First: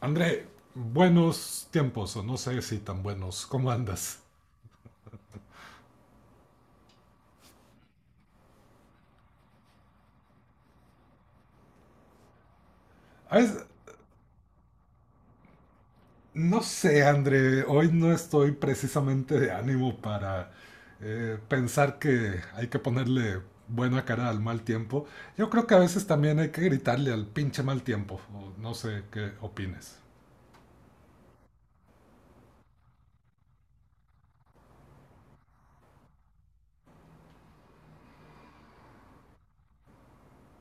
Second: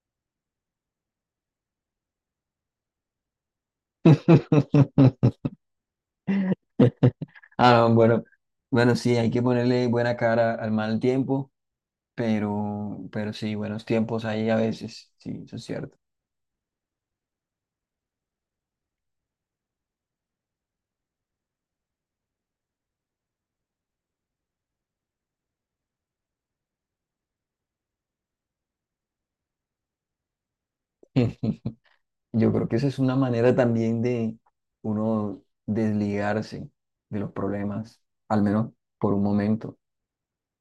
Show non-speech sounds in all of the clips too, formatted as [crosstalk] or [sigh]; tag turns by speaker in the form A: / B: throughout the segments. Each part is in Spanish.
A: André, buenos tiempos, o no sé si tan buenos. ¿Cómo andas?
B: [laughs] Ah, no, bueno, bueno, sí, hay que ponerle buena cara al mal tiempo, pero
A: A
B: sí,
A: veces-
B: buenos tiempos hay a veces, sí, eso es cierto.
A: no sé, André, hoy no estoy precisamente de ánimo para pensar que hay que ponerle buena cara al mal tiempo. Yo creo que a veces también hay que gritarle al pinche mal tiempo, o no sé qué opines.
B: [laughs] Yo creo que esa es una manera también de uno desligarse de los problemas, al menos por un momento,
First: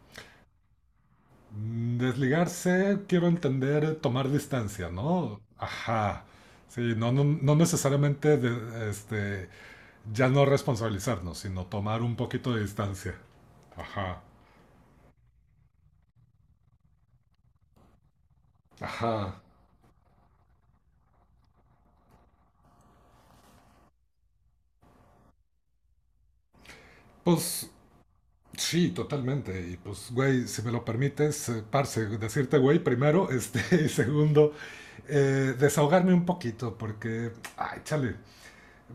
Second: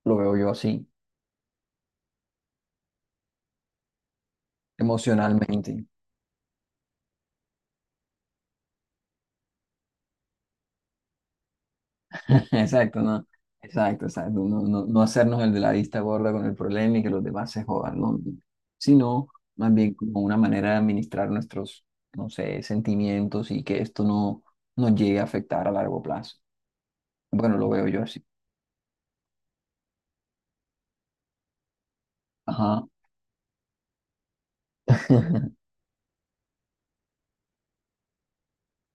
B: lo veo yo así,
A: Mm, desligarse, quiero entender, tomar distancia, ¿no?
B: emocionalmente.
A: Ajá. Sí, no, no, no necesariamente ya no responsabilizarnos, sino tomar un poquito de
B: Exacto,
A: distancia.
B: ¿no? Exacto,
A: Ajá.
B: exacto. No, no, no hacernos el de la vista gorda con el problema y que los demás se jodan, ¿no? Sino
A: Ajá.
B: más bien como una manera de administrar nuestros, no sé, sentimientos y que esto no nos llegue a afectar a largo plazo. Bueno, lo
A: Pues
B: veo yo así.
A: sí, totalmente. Y pues, güey, si me lo permites, parce, decirte, güey,
B: Ajá.
A: primero, [laughs] y segundo,
B: [laughs]
A: desahogarme un poquito, porque, ay, chale,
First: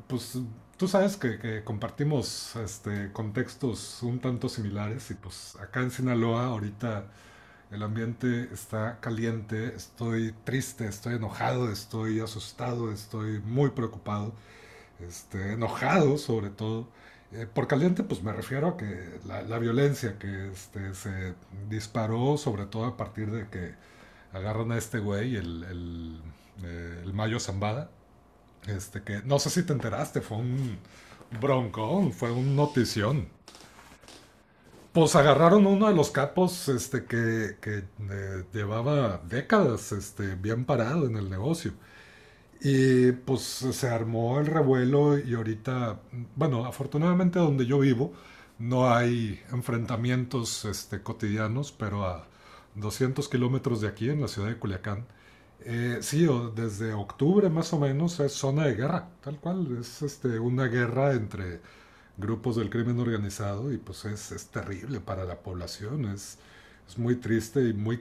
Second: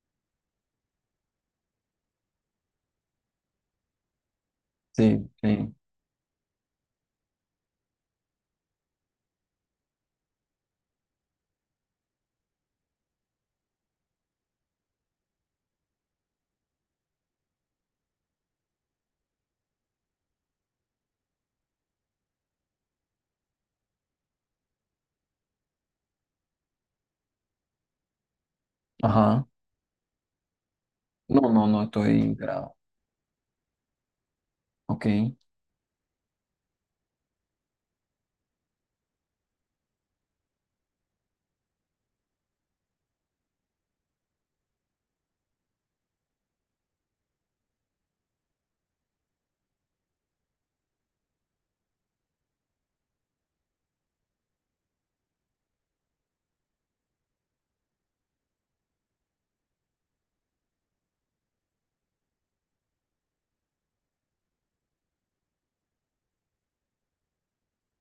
A: pues tú sabes que compartimos contextos un tanto similares y
B: Sí,
A: pues
B: sí.
A: acá en Sinaloa ahorita el ambiente está caliente, estoy triste, estoy enojado, estoy asustado, estoy muy preocupado, enojado sobre todo. Por caliente, pues me refiero a que la violencia que se disparó, sobre todo a partir de que agarran a este güey, el Mayo Zambada, este que no
B: Ajá.
A: sé si te enteraste, fue un
B: No, no, no
A: broncón,
B: estoy
A: fue un
B: enterado.
A: notición.
B: Ok.
A: Pues agarraron uno de los capos este, que llevaba décadas este, bien parado en el negocio. Y pues se armó el revuelo y ahorita, bueno, afortunadamente donde yo vivo no hay enfrentamientos este, cotidianos, pero a 200 kilómetros de aquí, en la ciudad de Culiacán, sí, desde octubre más o menos es zona de guerra, tal cual, es este, una guerra entre grupos del crimen organizado y pues es terrible para la población, es muy triste y muy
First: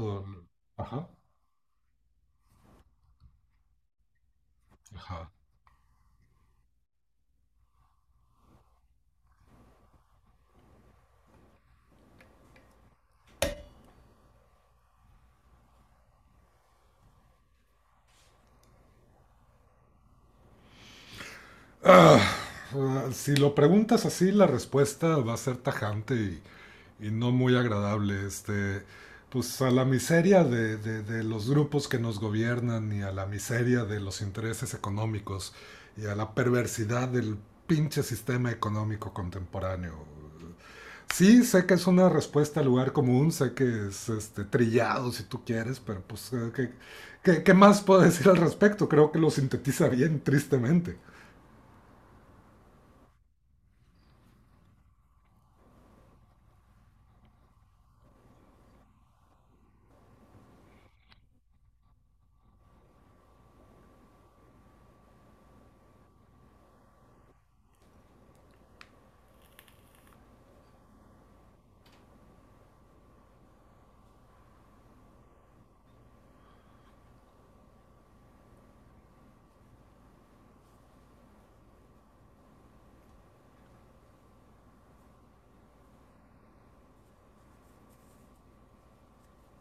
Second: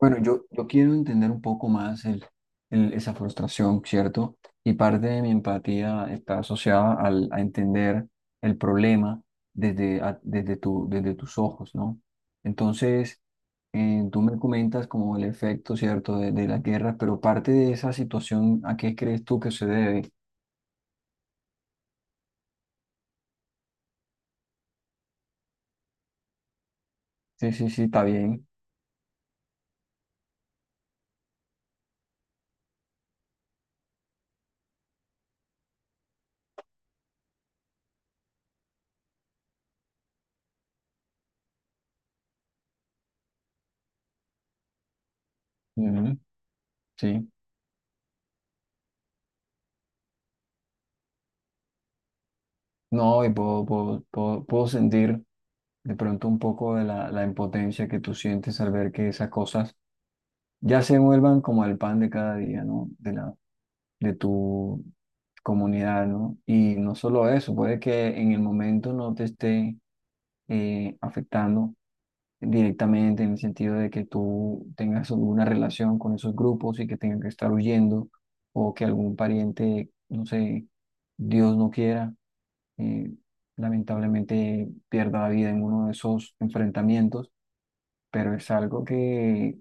B: Bueno, yo quiero
A: Ajá,
B: entender un poco más esa frustración, ¿cierto? Y parte de
A: ajá.
B: mi empatía está asociada a entender el problema desde, a- desde, tu, desde tus ojos, ¿no? Entonces, tú me comentas como el efecto, ¿cierto?, de las guerras, pero parte de esa situación, ¿a qué crees tú que se debe?
A: Ah, si lo preguntas así, la respuesta va a ser tajante y no
B: Sí,
A: muy
B: sí, sí, está
A: agradable.
B: bien.
A: Este, pues a la miseria de los grupos que nos gobiernan y a la miseria de los intereses económicos y a la perversidad del pinche sistema económico contemporáneo. Sí, sé que es una respuesta al lugar común, sé que es este, trillado si tú quieres, pero
B: Ujú,
A: pues ¿qué,
B: sí.
A: qué, qué más puedo decir al respecto? Creo que lo sintetiza bien, tristemente.
B: No, y puedo sentir de pronto un poco de la impotencia que tú sientes al ver que esas cosas ya se vuelvan como el pan de cada día, ¿no? De tu comunidad, ¿no? Y no solo eso, puede que en el momento no te esté afectando directamente en el sentido de que tú tengas alguna relación con esos grupos y que tengan que estar huyendo o que algún pariente, no sé, Dios no quiera, eh, lamentablemente pierda la vida en uno de esos enfrentamientos, pero es algo que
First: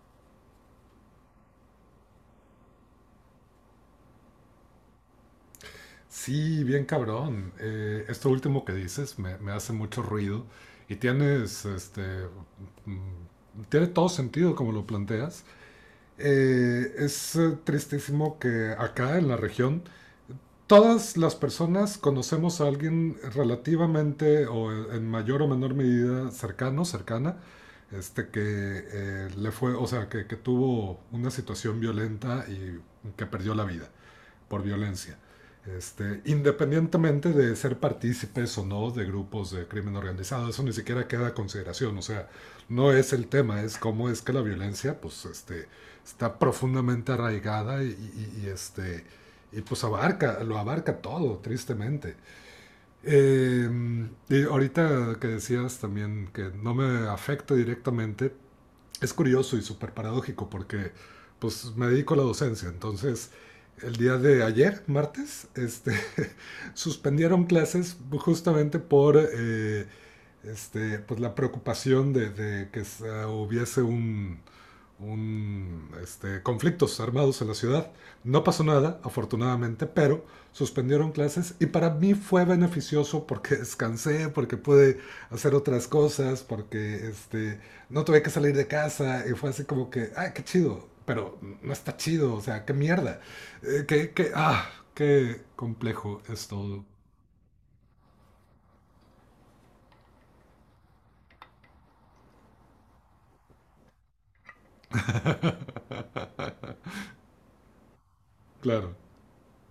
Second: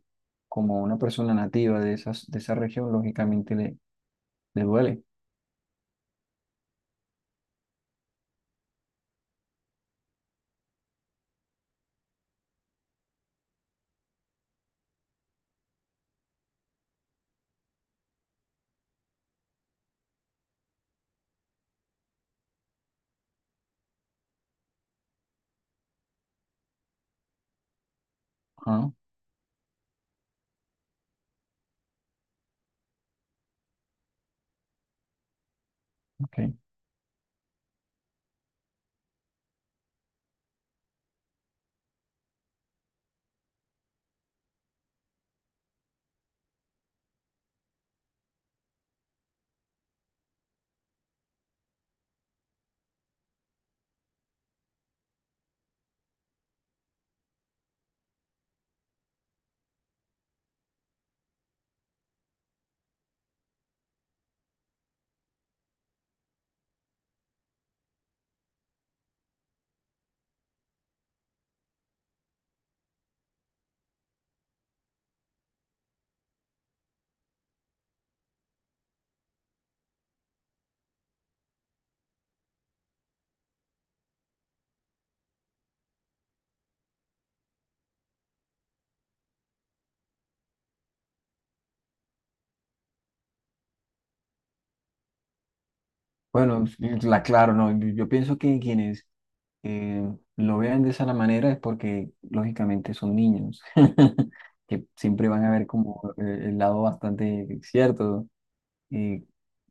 B: como una persona nativa de esas, de esa región, lógicamente le duele.
A: Sí, bien cabrón. Esto último que dices me hace mucho ruido y tienes, este, mm, tiene todo sentido como lo planteas. Es tristísimo que acá en la región todas las personas conocemos a alguien relativamente o en mayor o menor medida cercano, cercana, este que
B: Ah,
A: le fue, o sea, que tuvo una situación violenta y que perdió la vida por violencia. Este,
B: ok.
A: independientemente de ser partícipes o no de grupos de crimen organizado, eso ni siquiera queda a consideración, o sea, no es el tema, es cómo es que la violencia pues, este, está profundamente arraigada y y pues abarca, lo abarca todo, tristemente. Y ahorita que decías también que no me afecta directamente, es curioso y súper paradójico porque pues me dedico a la docencia, entonces el día de ayer, martes, este, [laughs] suspendieron clases justamente por pues la preocupación de que hubiese conflictos armados en la ciudad. No pasó nada, afortunadamente, pero suspendieron clases y para mí fue beneficioso porque [laughs] descansé, porque pude hacer otras cosas, porque este, no tuve que salir de casa y fue así como que, ay, qué chido, pero no está chido, o sea, qué mierda, qué complejo es
B: Bueno,
A: todo.
B: es la claro, no, yo pienso que quienes eh, lo vean de esa la manera es porque lógicamente son niños, [laughs] que siempre van a ver como el lado bastante cierto,
A: Claro.
B: eh,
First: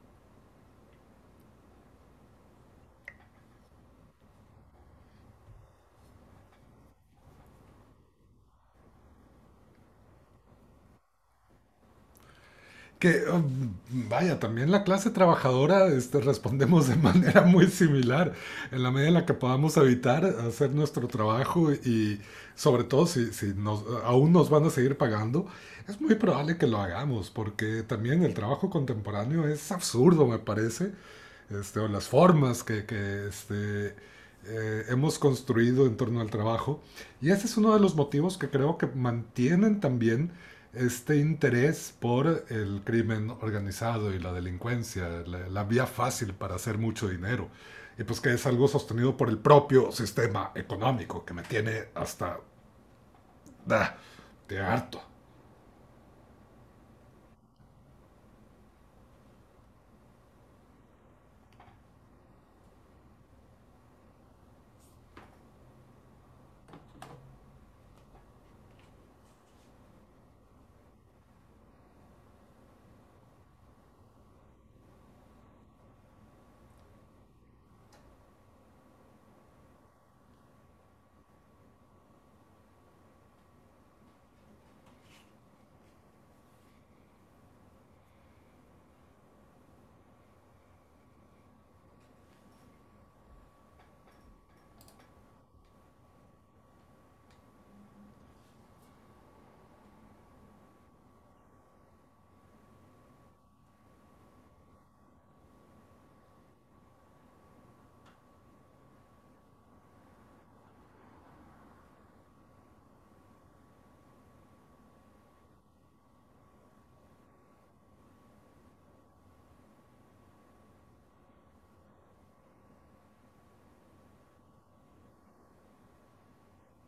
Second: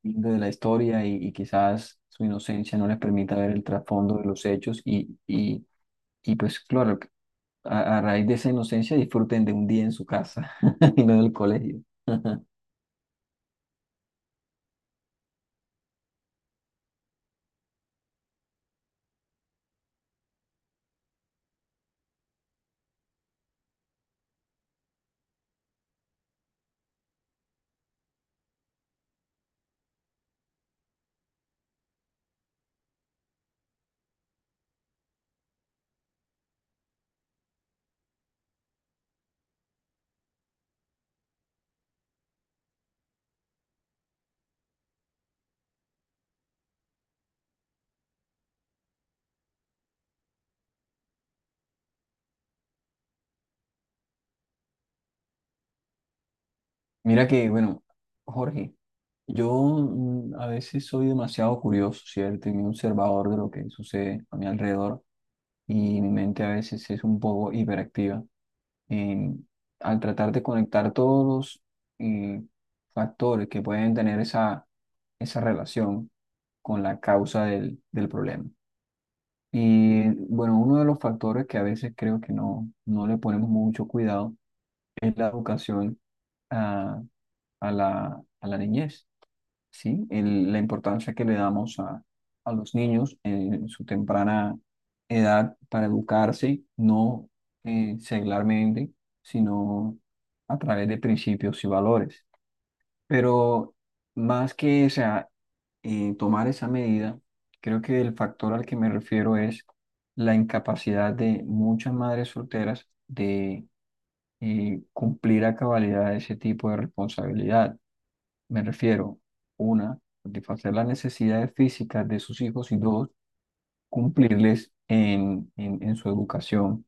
B: lindo de la historia y quizás su inocencia no les permita ver el trasfondo de los hechos y pues claro, a raíz de esa inocencia disfruten de un día en su casa [laughs] y no del colegio. [laughs]
A: Que oh, vaya, también la clase trabajadora este, respondemos de [laughs] manera muy similar, en la medida en la que podamos evitar hacer nuestro trabajo y sobre todo si nos, aún nos van a seguir pagando, es muy probable que lo hagamos, porque también el trabajo contemporáneo es absurdo, me parece, este, o las formas que hemos construido en torno al trabajo. Y ese es uno de los motivos que creo que mantienen también este interés por el crimen organizado y la delincuencia, vía fácil para hacer mucho dinero. Y pues que es algo sostenido por el propio sistema económico, que me tiene hasta da, de harto.
B: Mira que, bueno, Jorge, yo a veces soy demasiado curioso, ¿cierto? Y muy observador de lo que sucede a mi alrededor y mi mente a veces es un poco hiperactiva. En- Al tratar de conectar todos los eh, factores que pueden tener esa relación con la causa del problema. Y bueno, uno de los factores que a veces creo que no le ponemos mucho cuidado es la educación a, a la niñez, ¿sí? La importancia que le damos a los niños en su temprana edad para educarse, no seglarmente, sino a través de principios y valores. Pero más que, o sea, tomar esa medida, creo que el factor al que me refiero es la incapacidad de muchas madres solteras de cumplir a cabalidad ese tipo de responsabilidad. Me refiero, una, satisfacer las necesidades físicas de sus hijos y dos, cumplirles en, en su educación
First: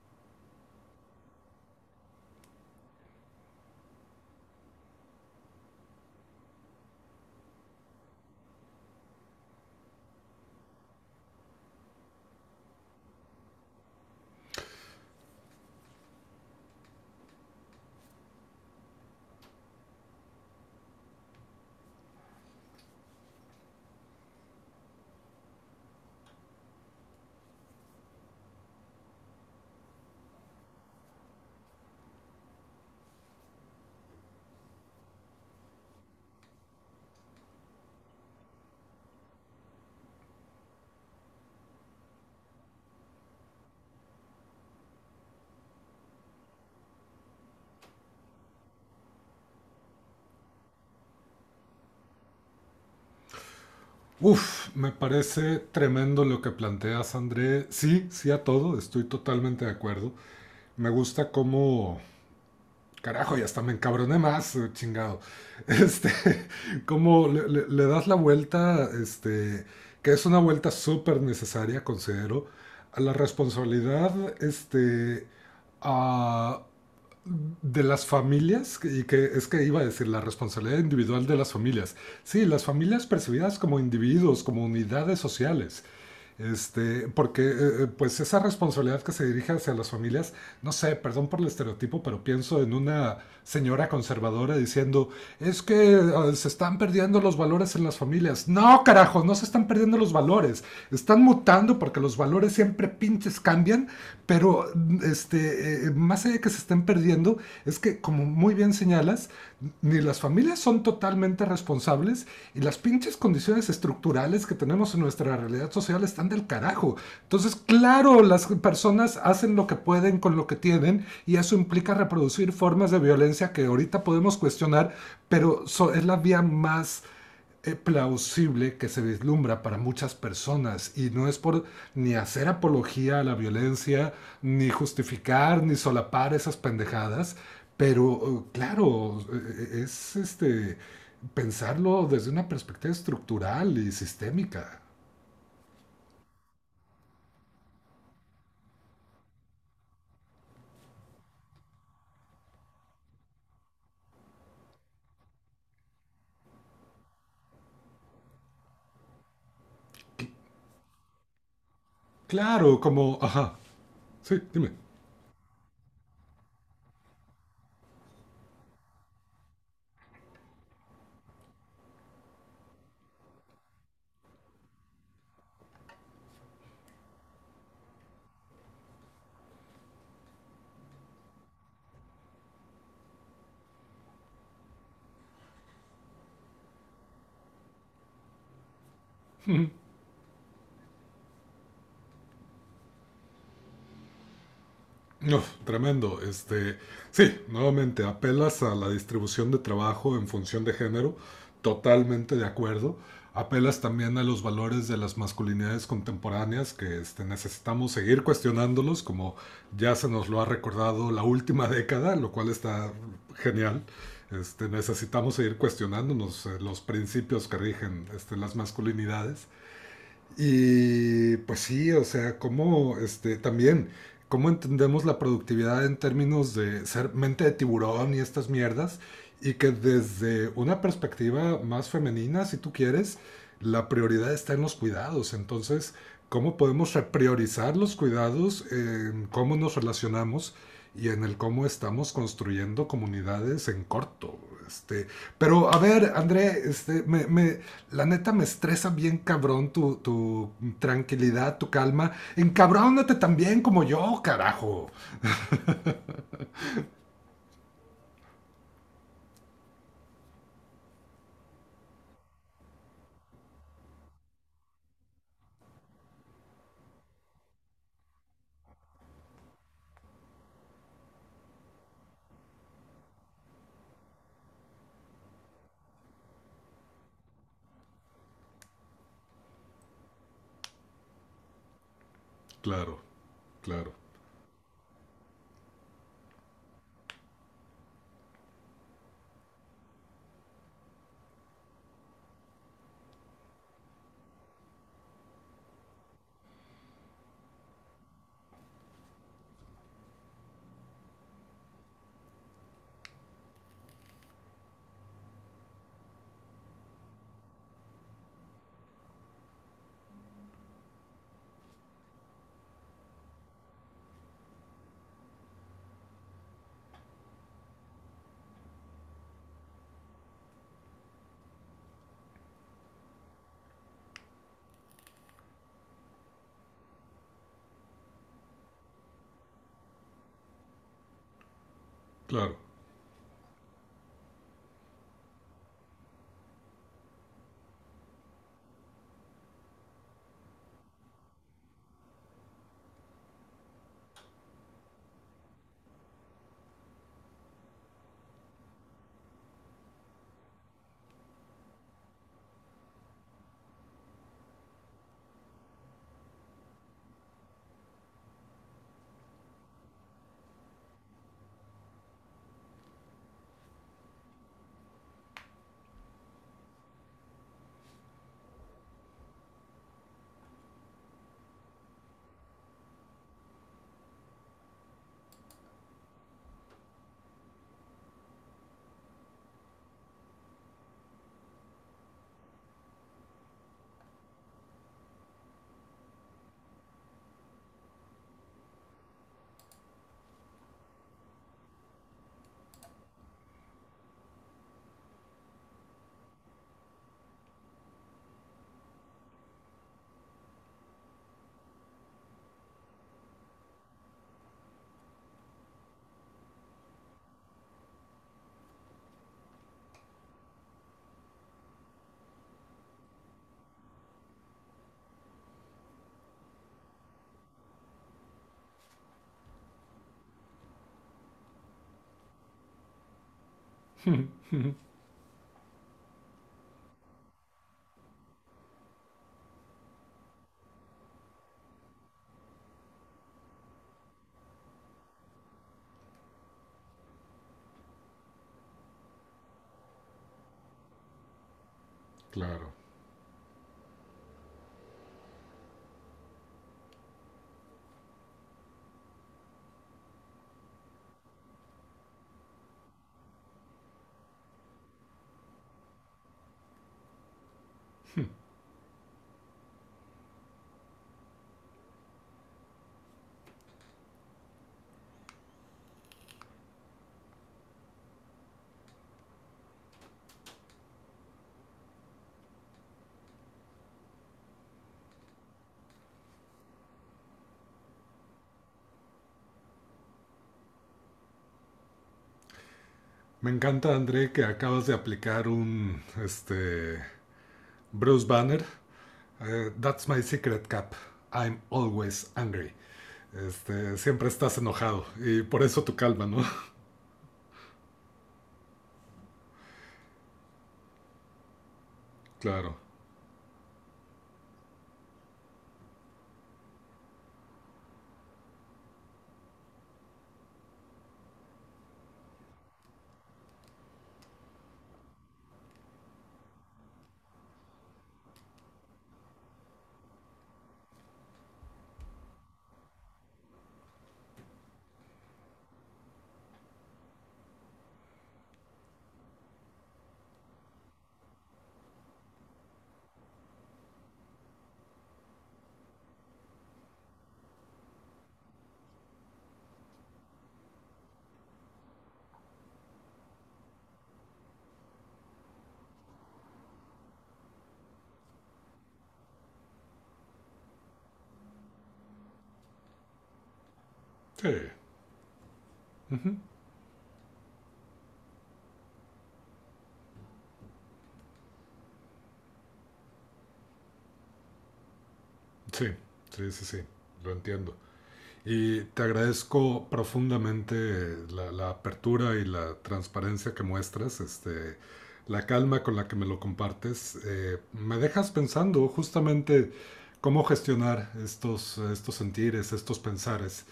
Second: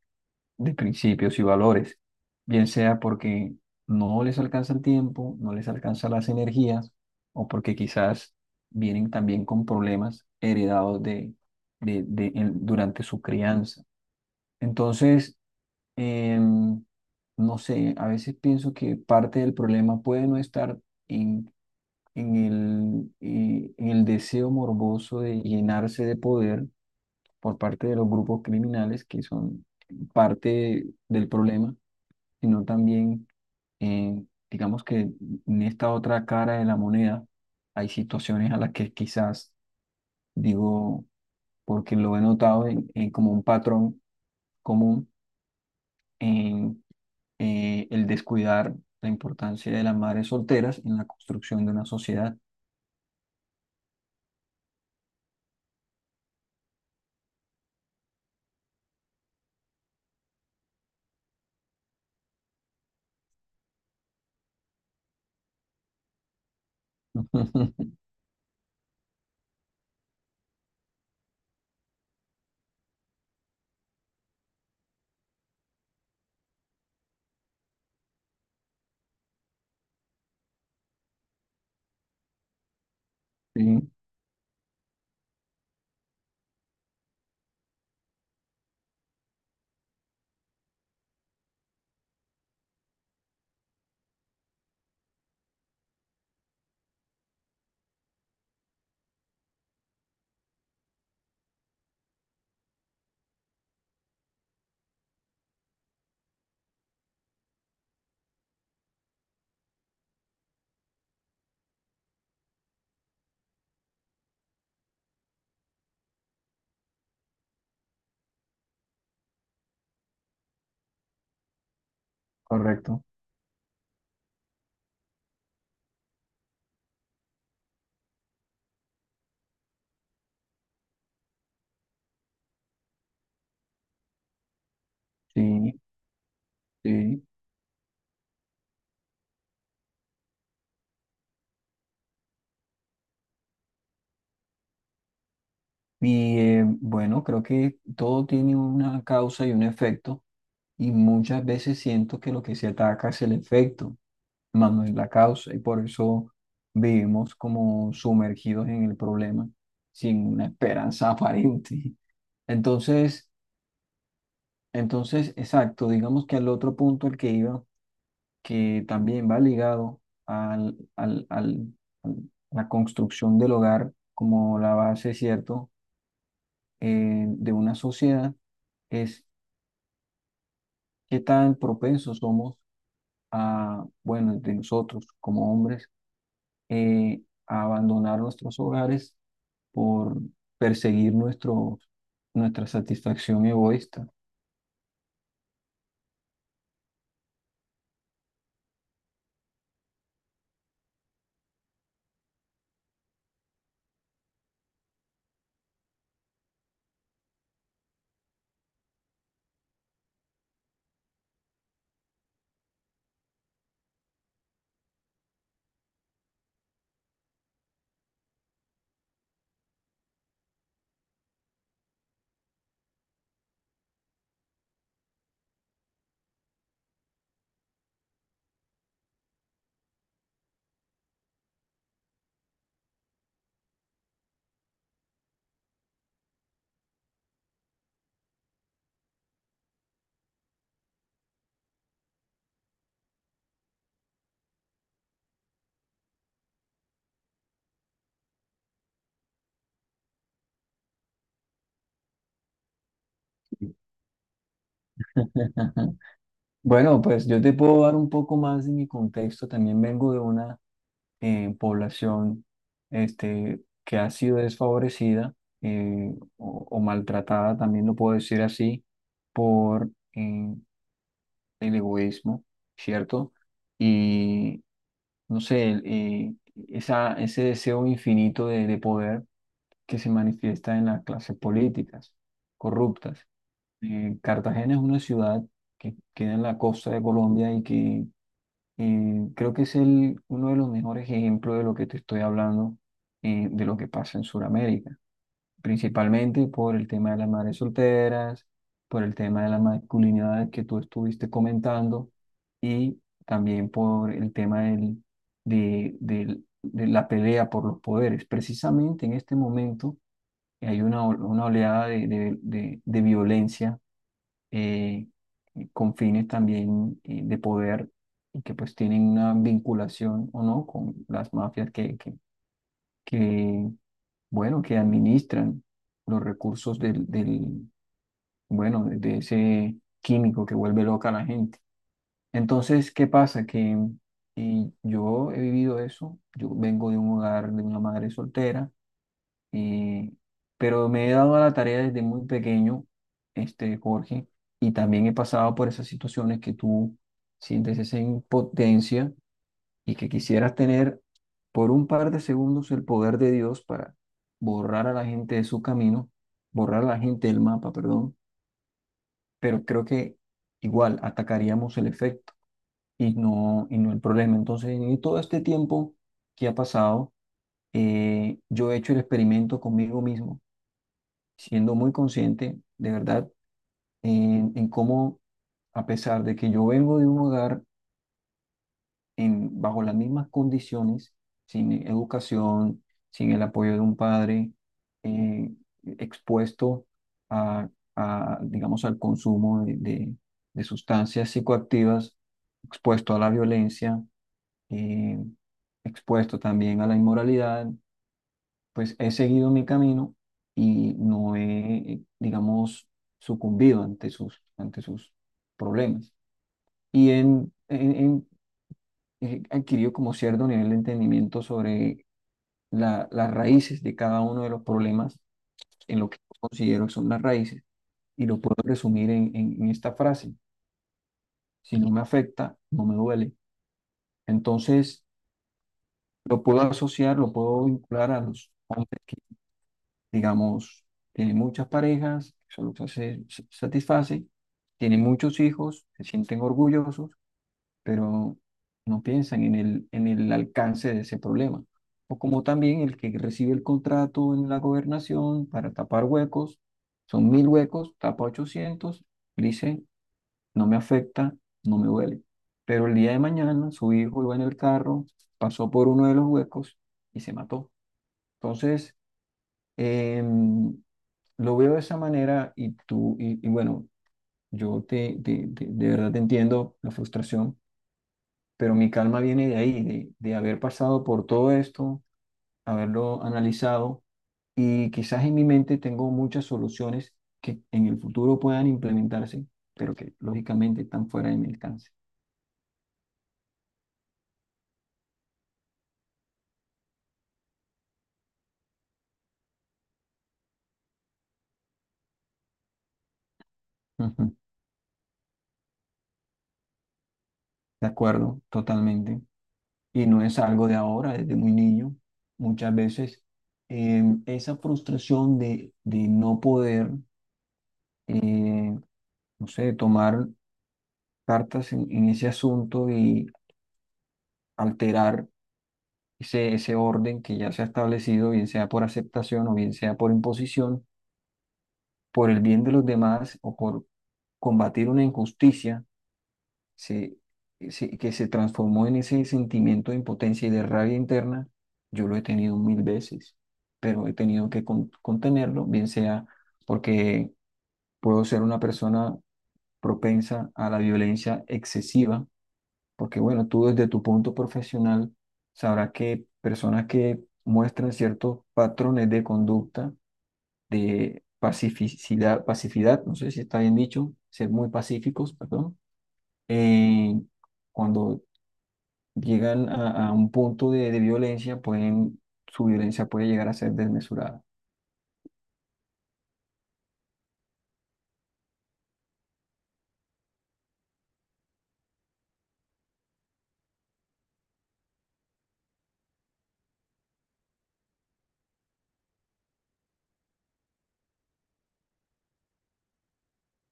B: de principios y valores, bien sea porque no les alcanza el tiempo, no les alcanza las energías, o porque quizás vienen también con problemas heredados durante su crianza. Entonces, em, no sé, a veces pienso que parte del problema puede no estar en, en el deseo morboso de llenarse de poder por parte de los grupos criminales que son parte del problema, sino también, eh, digamos que en esta otra cara de la moneda hay situaciones a las que quizás digo, porque lo he notado en, como un patrón común en el descuidar la importancia de las madres solteras en la construcción de una sociedad.
A: Uf, me parece tremendo lo que planteas, André. Sí, sí a todo, estoy totalmente de acuerdo. Me gusta cómo carajo, y hasta me encabroné más, chingado. Este, [laughs] como le
B: [laughs]
A: das la vuelta, este, que es una vuelta súper necesaria, considero, a la responsabilidad, este, a- de las familias, y que es que iba a decir, la responsabilidad individual de las familias. Sí, las familias percibidas
B: Sí,
A: como individuos, como unidades sociales. Este, porque pues esa responsabilidad que se dirige hacia las familias no sé, perdón por el estereotipo, pero pienso en una señora conservadora diciendo, es que se están perdiendo los valores en las familias. No, carajo, no se están perdiendo los valores. Están mutando porque los valores siempre pinches cambian, pero más allá de que se estén perdiendo, es que como muy bien señalas, ni las familias son totalmente responsables y las pinches condiciones estructurales que tenemos en nuestra realidad social están del carajo. Entonces, claro, las personas hacen lo que pueden con lo que tienen y eso implica reproducir formas de
B: correcto.
A: violencia que ahorita podemos cuestionar, pero so es la vía más plausible que se vislumbra para muchas personas y no es por ni hacer apología a la violencia, ni justificar,
B: Sí,
A: ni solapar esas
B: sí.
A: pendejadas, pero es este pensarlo desde una perspectiva estructural y sistémica.
B: Y bueno, creo que todo tiene una causa y un efecto, y muchas veces siento que lo que se ataca es el efecto, más no es la causa y por eso vivimos como sumergidos en el problema sin una esperanza [laughs] aparente.
A: Claro, como,
B: Entonces,
A: ajá, sí, dime.
B: entonces, exacto, digamos que al otro punto al que iba, que también va ligado al- a la construcción del hogar como la base, ¿cierto?, de una sociedad, es qué tan propensos somos a, bueno, de nosotros como hombres, eh, a abandonar nuestros hogares por perseguir nuestra satisfacción egoísta.
A: Uf, tremendo. Este, sí, nuevamente apelas a la distribución de trabajo en función de género, totalmente de acuerdo. Apelas también a los valores de las masculinidades contemporáneas que este, necesitamos seguir cuestionándolos, como ya se nos lo ha recordado la última [laughs] década, lo cual está genial. Este, necesitamos seguir cuestionándonos los principios que rigen este, las masculinidades. Y pues sí, o sea, cómo este, también, cómo entendemos la productividad en términos de ser mente de tiburón y estas mierdas, y que desde una perspectiva más femenina, si tú quieres, la prioridad está en los cuidados. Entonces, cómo podemos repriorizar los cuidados en cómo nos relacionamos y en el cómo estamos construyendo comunidades en corto. Este, pero a ver, André, este, la neta me estresa bien cabrón tu tranquilidad, tu calma. Encabrónate también como yo, carajo.
B: [laughs] Bueno, pues yo te puedo dar un poco más de mi contexto. También vengo de una población este, que ha sido desfavorecida o maltratada, también lo puedo decir así, por el egoísmo, ¿cierto? Y no sé, ese deseo infinito de poder. Que se manifiesta en las clases políticas
A: Claro,
B: corruptas.
A: claro,
B: Cartagena es una ciudad que queda en la costa de Colombia y que creo que es el, uno de los mejores ejemplos de lo que te estoy hablando, de lo que pasa en Sudamérica, principalmente por el tema de las madres solteras, por el tema de la masculinidad que tú estuviste comentando y también por el tema de la pelea por los poderes. Precisamente en este momento hay una oleada de violencia, eh, con fines también de poder y que pues tienen una vinculación o no con las mafias que, bueno, que administran los recursos bueno, de ese químico que vuelve loca a la gente.
A: claro,
B: Entonces, ¿qué pasa? Que y yo he vivido eso, yo vengo de un hogar de una madre soltera. Eh, pero me he dado a la tarea desde muy pequeño, este, Jorge, y también he pasado por esas situaciones que tú sientes esa impotencia y que quisieras tener por un par de segundos el poder de Dios para borrar a la gente de su camino, borrar a la gente del mapa, perdón, pero creo que igual atacaríamos el efecto y no el problema. Entonces, en todo este tiempo que ha pasado, yo he hecho el experimento conmigo mismo siendo muy consciente, de verdad, en cómo, a pesar de que yo vengo de un hogar en, bajo las mismas condiciones, sin educación, sin el apoyo de un padre, eh, expuesto a, digamos, al consumo de sustancias psicoactivas, expuesto a la violencia, eh, expuesto también a la inmoralidad, pues he seguido mi camino y no he, digamos, sucumbido ante sus problemas. Y en, en- en- He adquirido como cierto nivel de entendimiento sobre las raíces de cada uno de los problemas, en lo que yo considero que son las raíces, y lo puedo resumir en, en esta frase, si no me afecta, no me duele. Entonces, lo puedo asociar, lo puedo vincular a los hombres que digamos, tiene muchas parejas, solo satisface, tiene muchos hijos, se sienten orgullosos, pero no piensan en el, alcance de ese problema. O como
A: claro.
B: también el que recibe el contrato en la gobernación para tapar huecos, son 1.000 huecos, tapa 800, dice, no me afecta, no me duele. Pero el día de mañana su hijo iba en el carro, pasó por uno de los huecos y se mató. Entonces, Em, lo veo de esa manera y tú, y bueno, yo de verdad te entiendo la frustración, pero mi calma viene de ahí, de haber pasado por todo esto, haberlo analizado y quizás en mi mente tengo muchas soluciones que en el futuro puedan implementarse, pero que lógicamente están fuera de mi alcance.
A: Me encanta, André, que acabas de aplicar un, este, Bruce Banner. That's my secret cap. I'm always angry. Este, siempre
B: Ujú,
A: estás enojado y por eso tu calma, ¿no?
B: de acuerdo, totalmente. Y no es algo de ahora, desde muy niño, muchas
A: Claro.
B: veces, esa frustración de, no poder, eh, no sé, tomar cartas en, ese asunto y alterar ese orden que ya se ha establecido, bien sea por aceptación o bien sea por imposición, por el bien de los demás o por combatir una injusticia, se, que se transformó en ese sentimiento de impotencia y de rabia interna, yo lo he tenido mil veces, pero he tenido que contenerlo, bien sea porque puedo ser una persona propensa a la violencia excesiva, porque bueno, tú desde tu punto profesional sabrás que personas que muestran ciertos patrones de conducta, de pacificidad, pacificidad, no sé si está bien dicho,
A: Sí.
B: ser muy pacíficos, perdón,
A: Ujú.
B: eh, cuando llegan a un punto de violencia, su violencia puede llegar a ser desmesurada.
A: Sí, sí, sí, sí. Lo entiendo. Y te agradezco profundamente apertura y la transparencia que muestras, este, la calma con la que me lo compartes. Me dejas pensando justamente cómo gestionar estos sentires, estos pensares,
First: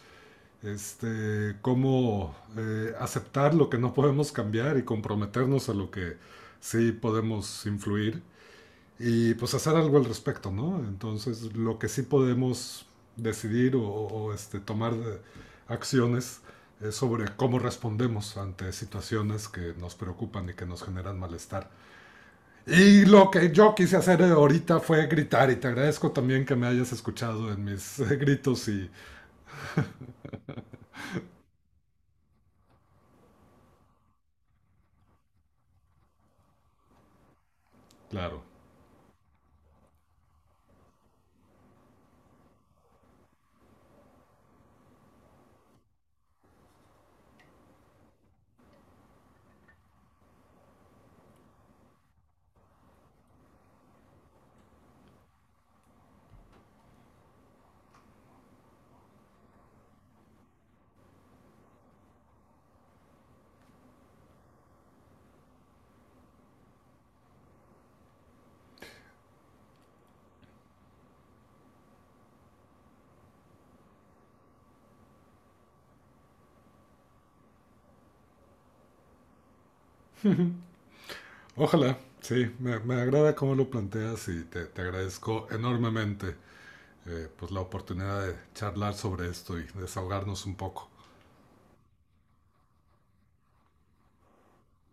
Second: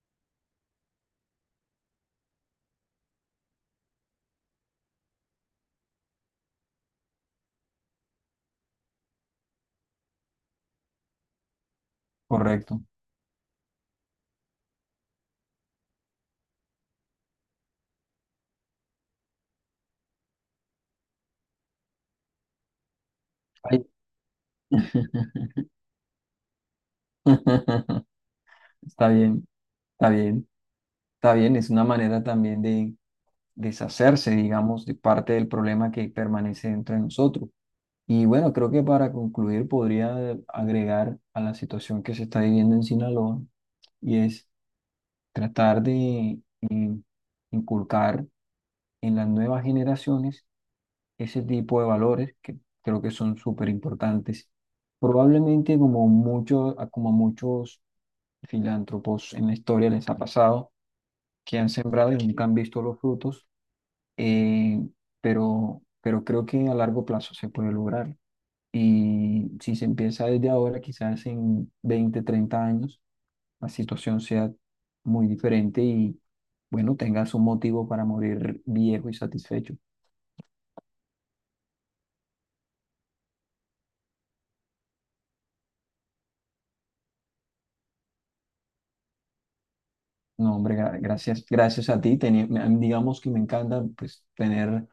A: este, cómo aceptar lo que no podemos cambiar y comprometernos a lo que sí podemos influir y pues hacer algo al respecto, ¿no? Entonces, lo que sí
B: Correcto.
A: podemos decidir o este, acciones es sobre cómo respondemos ante situaciones que nos preocupan y que nos generan malestar. Y lo que yo
B: Ay.
A: quise hacer ahorita fue gritar y te agradezco también que me hayas escuchado en mis [laughs]
B: [laughs]
A: gritos y
B: Está bien, está bien, está bien. Es una manera también de deshacerse, digamos, de parte del problema que permanece dentro de nosotros. Y
A: claro,
B: bueno, creo que para concluir podría agregar a la situación que se está viviendo en Sinaloa y es tratar de eh, inculcar en las nuevas generaciones ese tipo de valores que creo que son súper importantes. Probablemente como muchos filántropos en la historia les ha pasado, que han sembrado y nunca han visto los frutos, eh, pero creo que a largo plazo se puede lograr. Y si se empieza desde ahora, quizás en 20-30 años, la situación sea muy diferente y, bueno, tengas un motivo para morir viejo y satisfecho.
A: ojalá, sí, me agrada cómo lo planteas y te agradezco enormemente pues la oportunidad de charlar sobre esto y desahogarnos
B: No,
A: un
B: hombre,
A: poco.
B: gracias, gracias a ti. Digamos que me encanta pues, tener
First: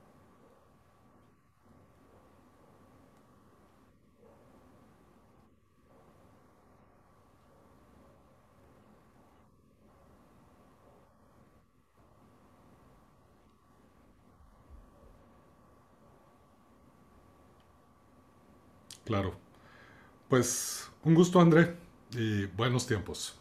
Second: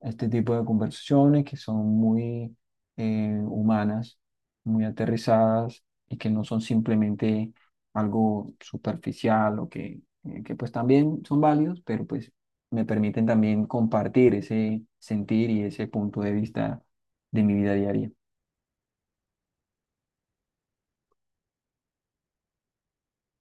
B: este tipo de conversaciones que son muy humanas, muy aterrizadas y que no son simplemente algo superficial o que pues también son válidos, pero pues me permiten también compartir ese sentir y ese punto de vista de mi vida diaria.
A: Claro. Pues un gusto, André, y buenos tiempos.